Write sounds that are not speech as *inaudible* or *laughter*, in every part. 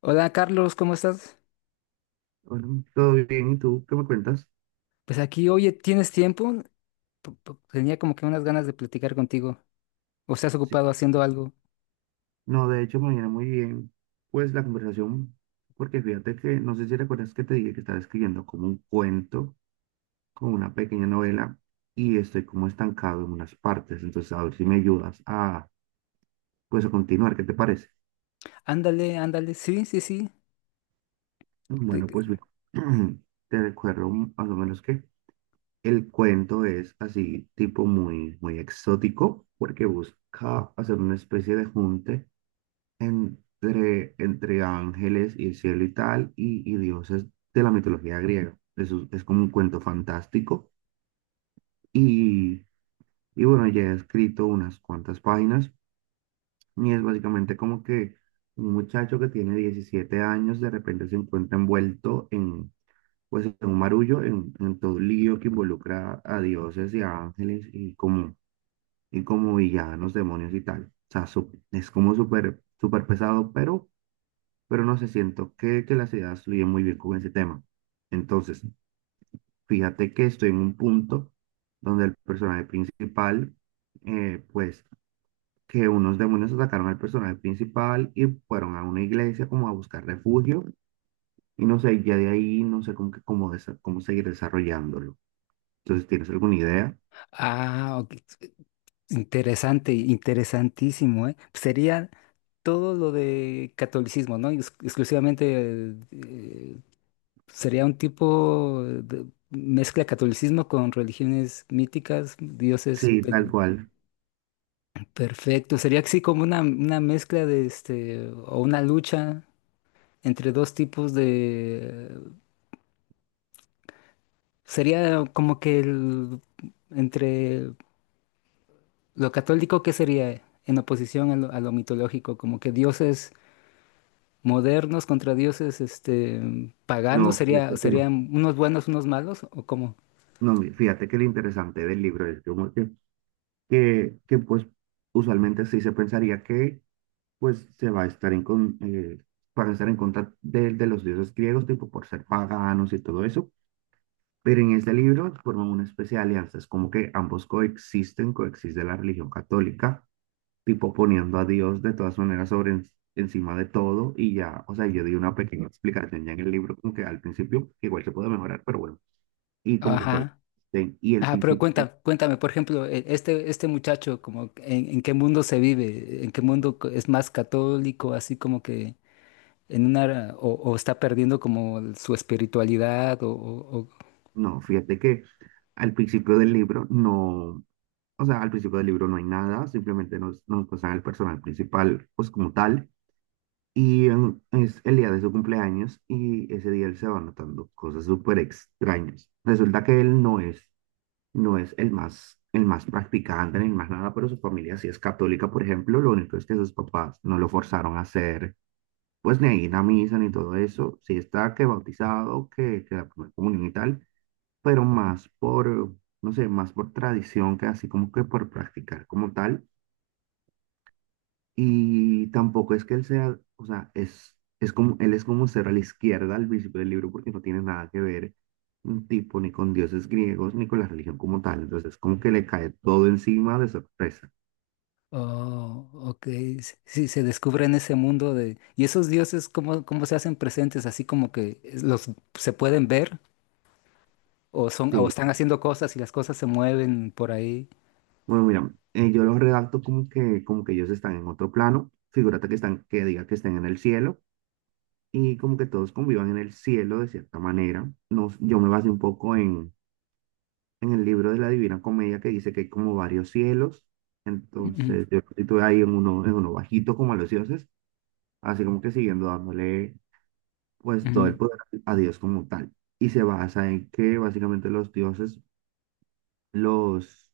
Hola Carlos, ¿cómo estás? Bueno, todo bien, ¿y tú qué me cuentas? Pues aquí, oye, ¿tienes tiempo? Tenía como que unas ganas de platicar contigo. ¿O estás Sí. ocupado haciendo algo? No, de hecho me viene muy bien, pues la conversación, porque fíjate que, no sé si recuerdas que te dije que estaba escribiendo como un cuento, como una pequeña novela, y estoy como estancado en unas partes, entonces a ver si me ayudas a, pues a continuar, ¿qué te parece? Ándale, ándale, sí, sí, sí. Bueno, pues te- mira, *clears throat* te recuerdo más o menos que el cuento es así, tipo muy, muy exótico, porque busca hacer una especie de junte entre ángeles y el cielo y tal, y dioses de la mitología griega. Eso es como un cuento fantástico. Y, y bueno, ya he escrito unas cuantas páginas y es básicamente como que un muchacho que tiene 17 años de repente se encuentra envuelto en, pues, en un marullo, en todo un lío que involucra a dioses y a ángeles y como villanos, demonios y tal. O sea, es como súper súper pesado, pero no sé, siento que las ideas fluyen muy bien con ese tema. Entonces, fíjate que estoy en un punto donde el personaje principal, eh, pues, que unos demonios atacaron al personaje principal y fueron a una iglesia como a buscar refugio, y no sé, ya de ahí no sé cómo seguir desarrollándolo. Entonces, ¿tienes alguna idea? Ah, ok. Interesante, interesantísimo, ¿eh? Sería todo lo de catolicismo, ¿no? Exclusivamente sería un tipo de mezcla catolicismo con religiones míticas, dioses. Sí, tal cual. Perfecto, sería así como una mezcla de este, o una lucha entre dos tipos de... Sería como que el- entre lo católico que sería en oposición a a lo mitológico, como que dioses modernos contra dioses paganos, No, sería, fíjate que no. serían unos buenos, unos malos, o cómo. No, fíjate que lo interesante del libro es como pues usualmente sí se pensaría que pues se va a estar para estar en contra de los dioses griegos, tipo por ser paganos y todo eso. Pero en este libro forman una especie de alianza, es como que ambos coexisten, coexiste la religión católica, tipo poniendo a Dios de todas maneras encima de todo y ya, o sea, yo di una pequeña explicación ya en el libro, como que al principio igual se puede mejorar, pero bueno, y como que Ajá. coexisten. Y el Ah, pero principio cuéntame, cuéntame, por ejemplo, este, este muchacho, como en qué mundo se vive, en qué mundo es más católico, así como que en una o está perdiendo como su espiritualidad No, fíjate que al principio del libro no, o sea, al principio del libro no hay nada, simplemente nos pasan al personal principal, pues como tal, es el día de su cumpleaños y ese día él se va notando cosas súper extrañas. Resulta que él no es, no es el más practicante ni el más nada, pero su familia sí es católica, por ejemplo, lo único es que sus papás no lo forzaron a hacer, pues ni a ir a misa ni todo eso, sí está que bautizado, que la primera comunión y tal pero más por, no sé, más por tradición que así como que por practicar como tal. Y tampoco es que él sea, o sea, es como, él es como ser a la izquierda al principio del libro porque no tiene nada que ver un tipo ni con dioses griegos ni con la religión como tal. Entonces, como que le cae todo encima de sorpresa. oh, ok. Sí, se descubre en ese mundo de y esos dioses cómo, cómo se hacen presentes así como que los se pueden ver o son o Sí, están haciendo cosas y las cosas se mueven por ahí. bueno, mira, yo los redacto como que ellos están en otro plano. Figúrate que están, que diga que están en el cielo y como que todos convivan en el cielo de cierta manera. No, yo me basé un poco en el libro de la Divina Comedia que dice que hay como varios cielos. Ujú, Entonces, yo estoy ahí en uno bajito como a los dioses, así como que siguiendo dándole pues todo el ujú, poder a Dios como tal. Y se basa en que básicamente los dioses, los,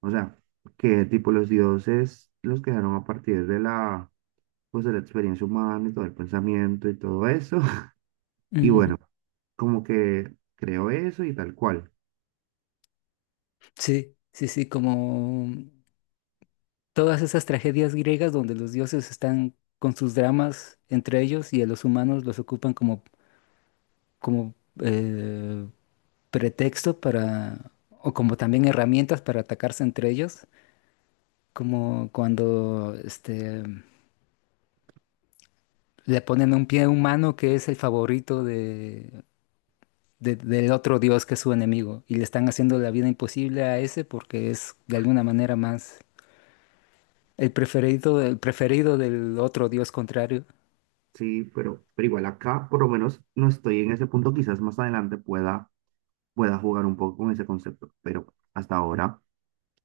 o sea, que tipo los dioses los crearon a partir de pues de la experiencia humana y todo el pensamiento y todo eso. *laughs* Y ujú. bueno, como que creo eso y tal cual. Sí, sí, sí, como todas esas tragedias griegas donde los dioses están con sus dramas entre ellos y a los humanos los ocupan como como eh, pretexto para, o como también herramientas para atacarse entre ellos, como cuando este, le ponen un pie a un humano que es el favorito de, del otro dios que es su enemigo, y le están haciendo la vida imposible a ese porque es de alguna manera más el preferido del otro dios contrario. Sí, pero igual acá, por lo menos, no estoy en ese punto. Quizás más adelante pueda jugar un poco con ese concepto, pero hasta ahora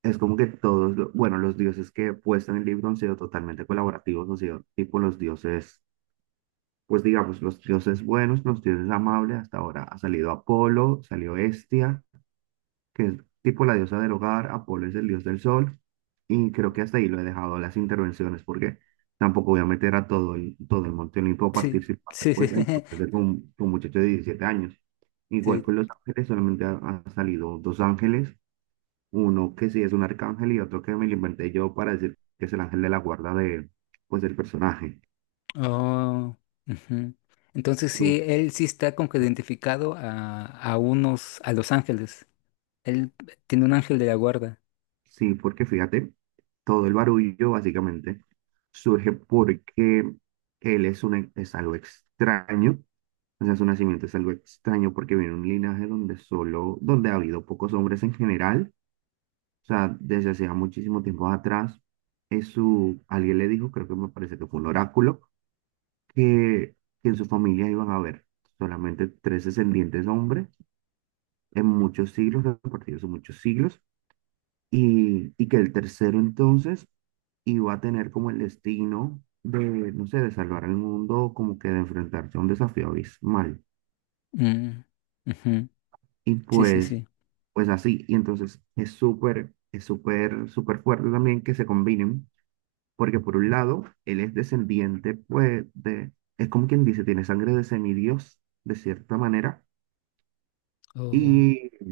es como que todos, bueno, los dioses que he puesto en el libro han sido totalmente colaborativos, han sido tipo los dioses, pues digamos, los dioses buenos, los dioses amables. Hasta ahora ha salido Apolo, salió Hestia, que es tipo la diosa del hogar, Apolo es el dios del sol, y creo que hasta ahí lo he dejado las intervenciones, porque tampoco voy a meter a todo el Monte Olimpo a Sí, participar sí, sí, pues, en propuestas *laughs* con muchachos de 17 años. Igual con sí. los ángeles, solamente han, salido dos ángeles, uno que sí es un arcángel y otro que me lo inventé yo para decir que es el ángel de la guarda de, pues, del personaje. Oh, ujú. Entonces sí, él sí está como que identificado a unos, a los ángeles. Él tiene un ángel de la guarda. Sí, porque fíjate, todo el barullo básicamente surge porque es algo extraño, o sea, su nacimiento es algo extraño porque viene de un linaje donde solo, donde ha habido pocos hombres en general, o sea, desde hacía muchísimo tiempo atrás, alguien le dijo, creo que me parece que fue un oráculo, que, que en su familia iban a haber solamente tres descendientes hombres en muchos siglos, repartidos en muchos siglos, y que el tercero entonces iba a tener como el destino de, no sé, de salvar al mundo, como que de enfrentarse a un desafío abismal. Mm, ujú. Y Sí, sí, pues, sí. pues así, y entonces es súper, súper fuerte también que se combinen, porque por un lado, él es descendiente, pues, es como quien dice, tiene sangre de semidios, de cierta manera, Oh, y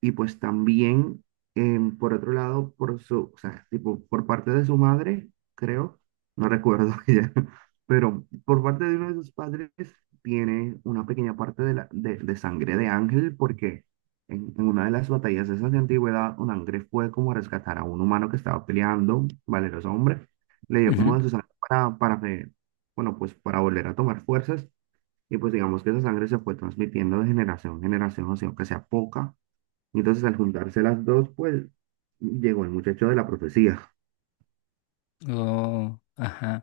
Y pues también, por otro lado, o sea, tipo, por parte de su madre, creo, no recuerdo *laughs* ya, pero por parte de uno de sus padres tiene una pequeña parte de sangre de ángel, porque en una de las batallas esas de antigüedad, un ángel fue como a rescatar a un humano que estaba peleando, valeroso hombre, le dio ujú. como de su sangre bueno, pues para volver a tomar fuerzas, y pues digamos que esa sangre se fue transmitiendo de generación en generación, o sea, aunque sea poca entonces, al juntarse las dos, pues llegó el muchacho de la profecía. Oh, ajá.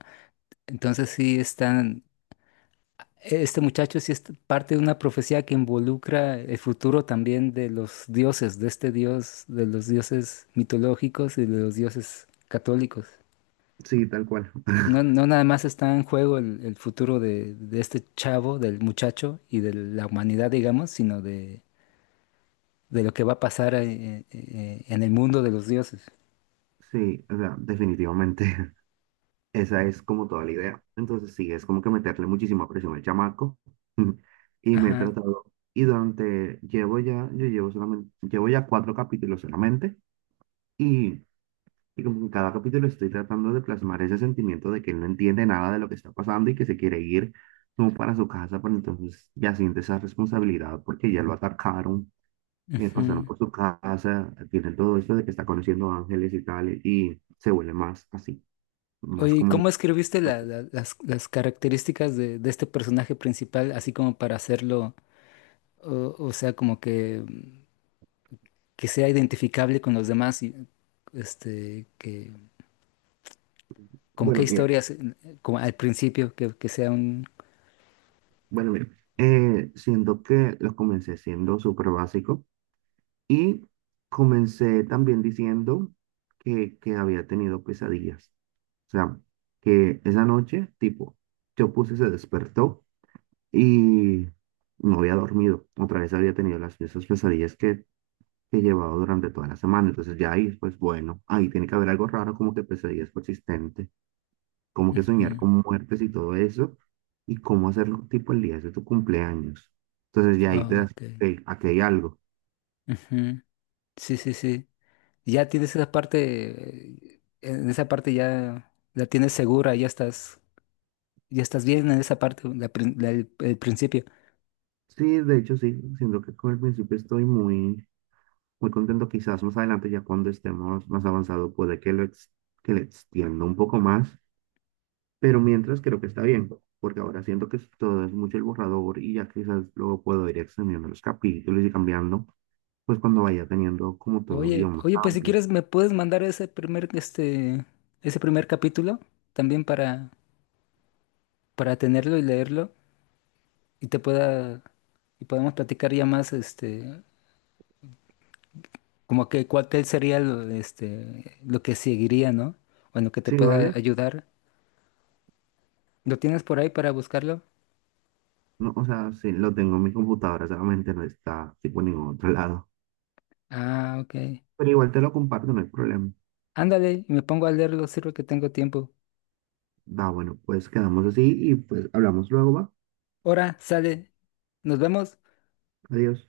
Entonces sí están, este muchacho sí es parte de una profecía que involucra el futuro también de los dioses, de este dios, de los dioses mitológicos y de los dioses católicos. Sí, tal cual. *laughs* No, no nada más está en juego el futuro de este chavo, del muchacho y de la humanidad, digamos, sino de lo que va a pasar en el mundo de los dioses. Sí, o sea, definitivamente *laughs* esa es como toda la idea. Entonces, sí, es como que meterle muchísima presión al chamaco. *laughs* Y me he Ajá. tratado, y durante, llevo ya cuatro capítulos solamente. Y, y como en cada capítulo estoy tratando de plasmar ese sentimiento de que él no entiende nada de lo que está pasando y que se quiere ir como para su casa, pero entonces ya siente esa responsabilidad porque ya lo atacaron pasaron Ujú. por su casa, tiene todo esto de que está conociendo ángeles y tal, y se vuelve más así, Oye, más ¿y como, cómo escribiste las características de este personaje principal, así como para hacerlo, o sea, como que, mm, que sea identificable con los demás y este, que, como qué bueno, mira, historias, como al principio, que sea un... bueno, mira, siendo que lo comencé siendo súper básico y comencé también diciendo que había tenido pesadillas, o sea, que esa noche, tipo, yo puse, se despertó y no había dormido, otra vez había tenido las esas pesadillas que llevaba durante toda la semana. Entonces ya ahí, pues bueno, ahí tiene que haber algo raro, como que pesadillas persistentes, como que soñar Ujú. con muertes y todo eso, y cómo hacerlo tipo el día de tu cumpleaños. Entonces ya ahí te das, Ok. ok, aquí hay algo. Ujú. Sí, sí, sí. Ya tienes esa parte, en esa parte ya la tienes segura, ya estás bien en esa parte, el principio. Sí, de hecho sí, siento que con el principio estoy muy, muy contento. Quizás más adelante, ya cuando estemos más avanzados, puede que que le extienda un poco más, pero mientras creo que está bien. Porque ahora siento que todo es mucho el borrador y ya quizás luego puedo ir extendiendo los capítulos y cambiando. Pues cuando vaya teniendo como todo un Oye, guión más oye, pues si amplio. quieres me puedes mandar ese primer, este, ese primer capítulo también para tenerlo y leerlo y te pueda, y podemos platicar ya más, este, como que cuál que sería lo, este, lo que seguiría, ¿no? Bueno, que te Sí, pueda ¿vale? ayudar. ¿Lo tienes por ahí para buscarlo? No, o sea, sí, lo tengo en mi computadora, solamente no está tipo en ningún otro lado. Ah, ok. Pero igual te lo comparto, no hay problema. Ándale, y me pongo a leerlo los sirve que tengo tiempo. Va, bueno, pues quedamos así y pues hablamos luego, va. Ahora, sale, nos vemos. Adiós.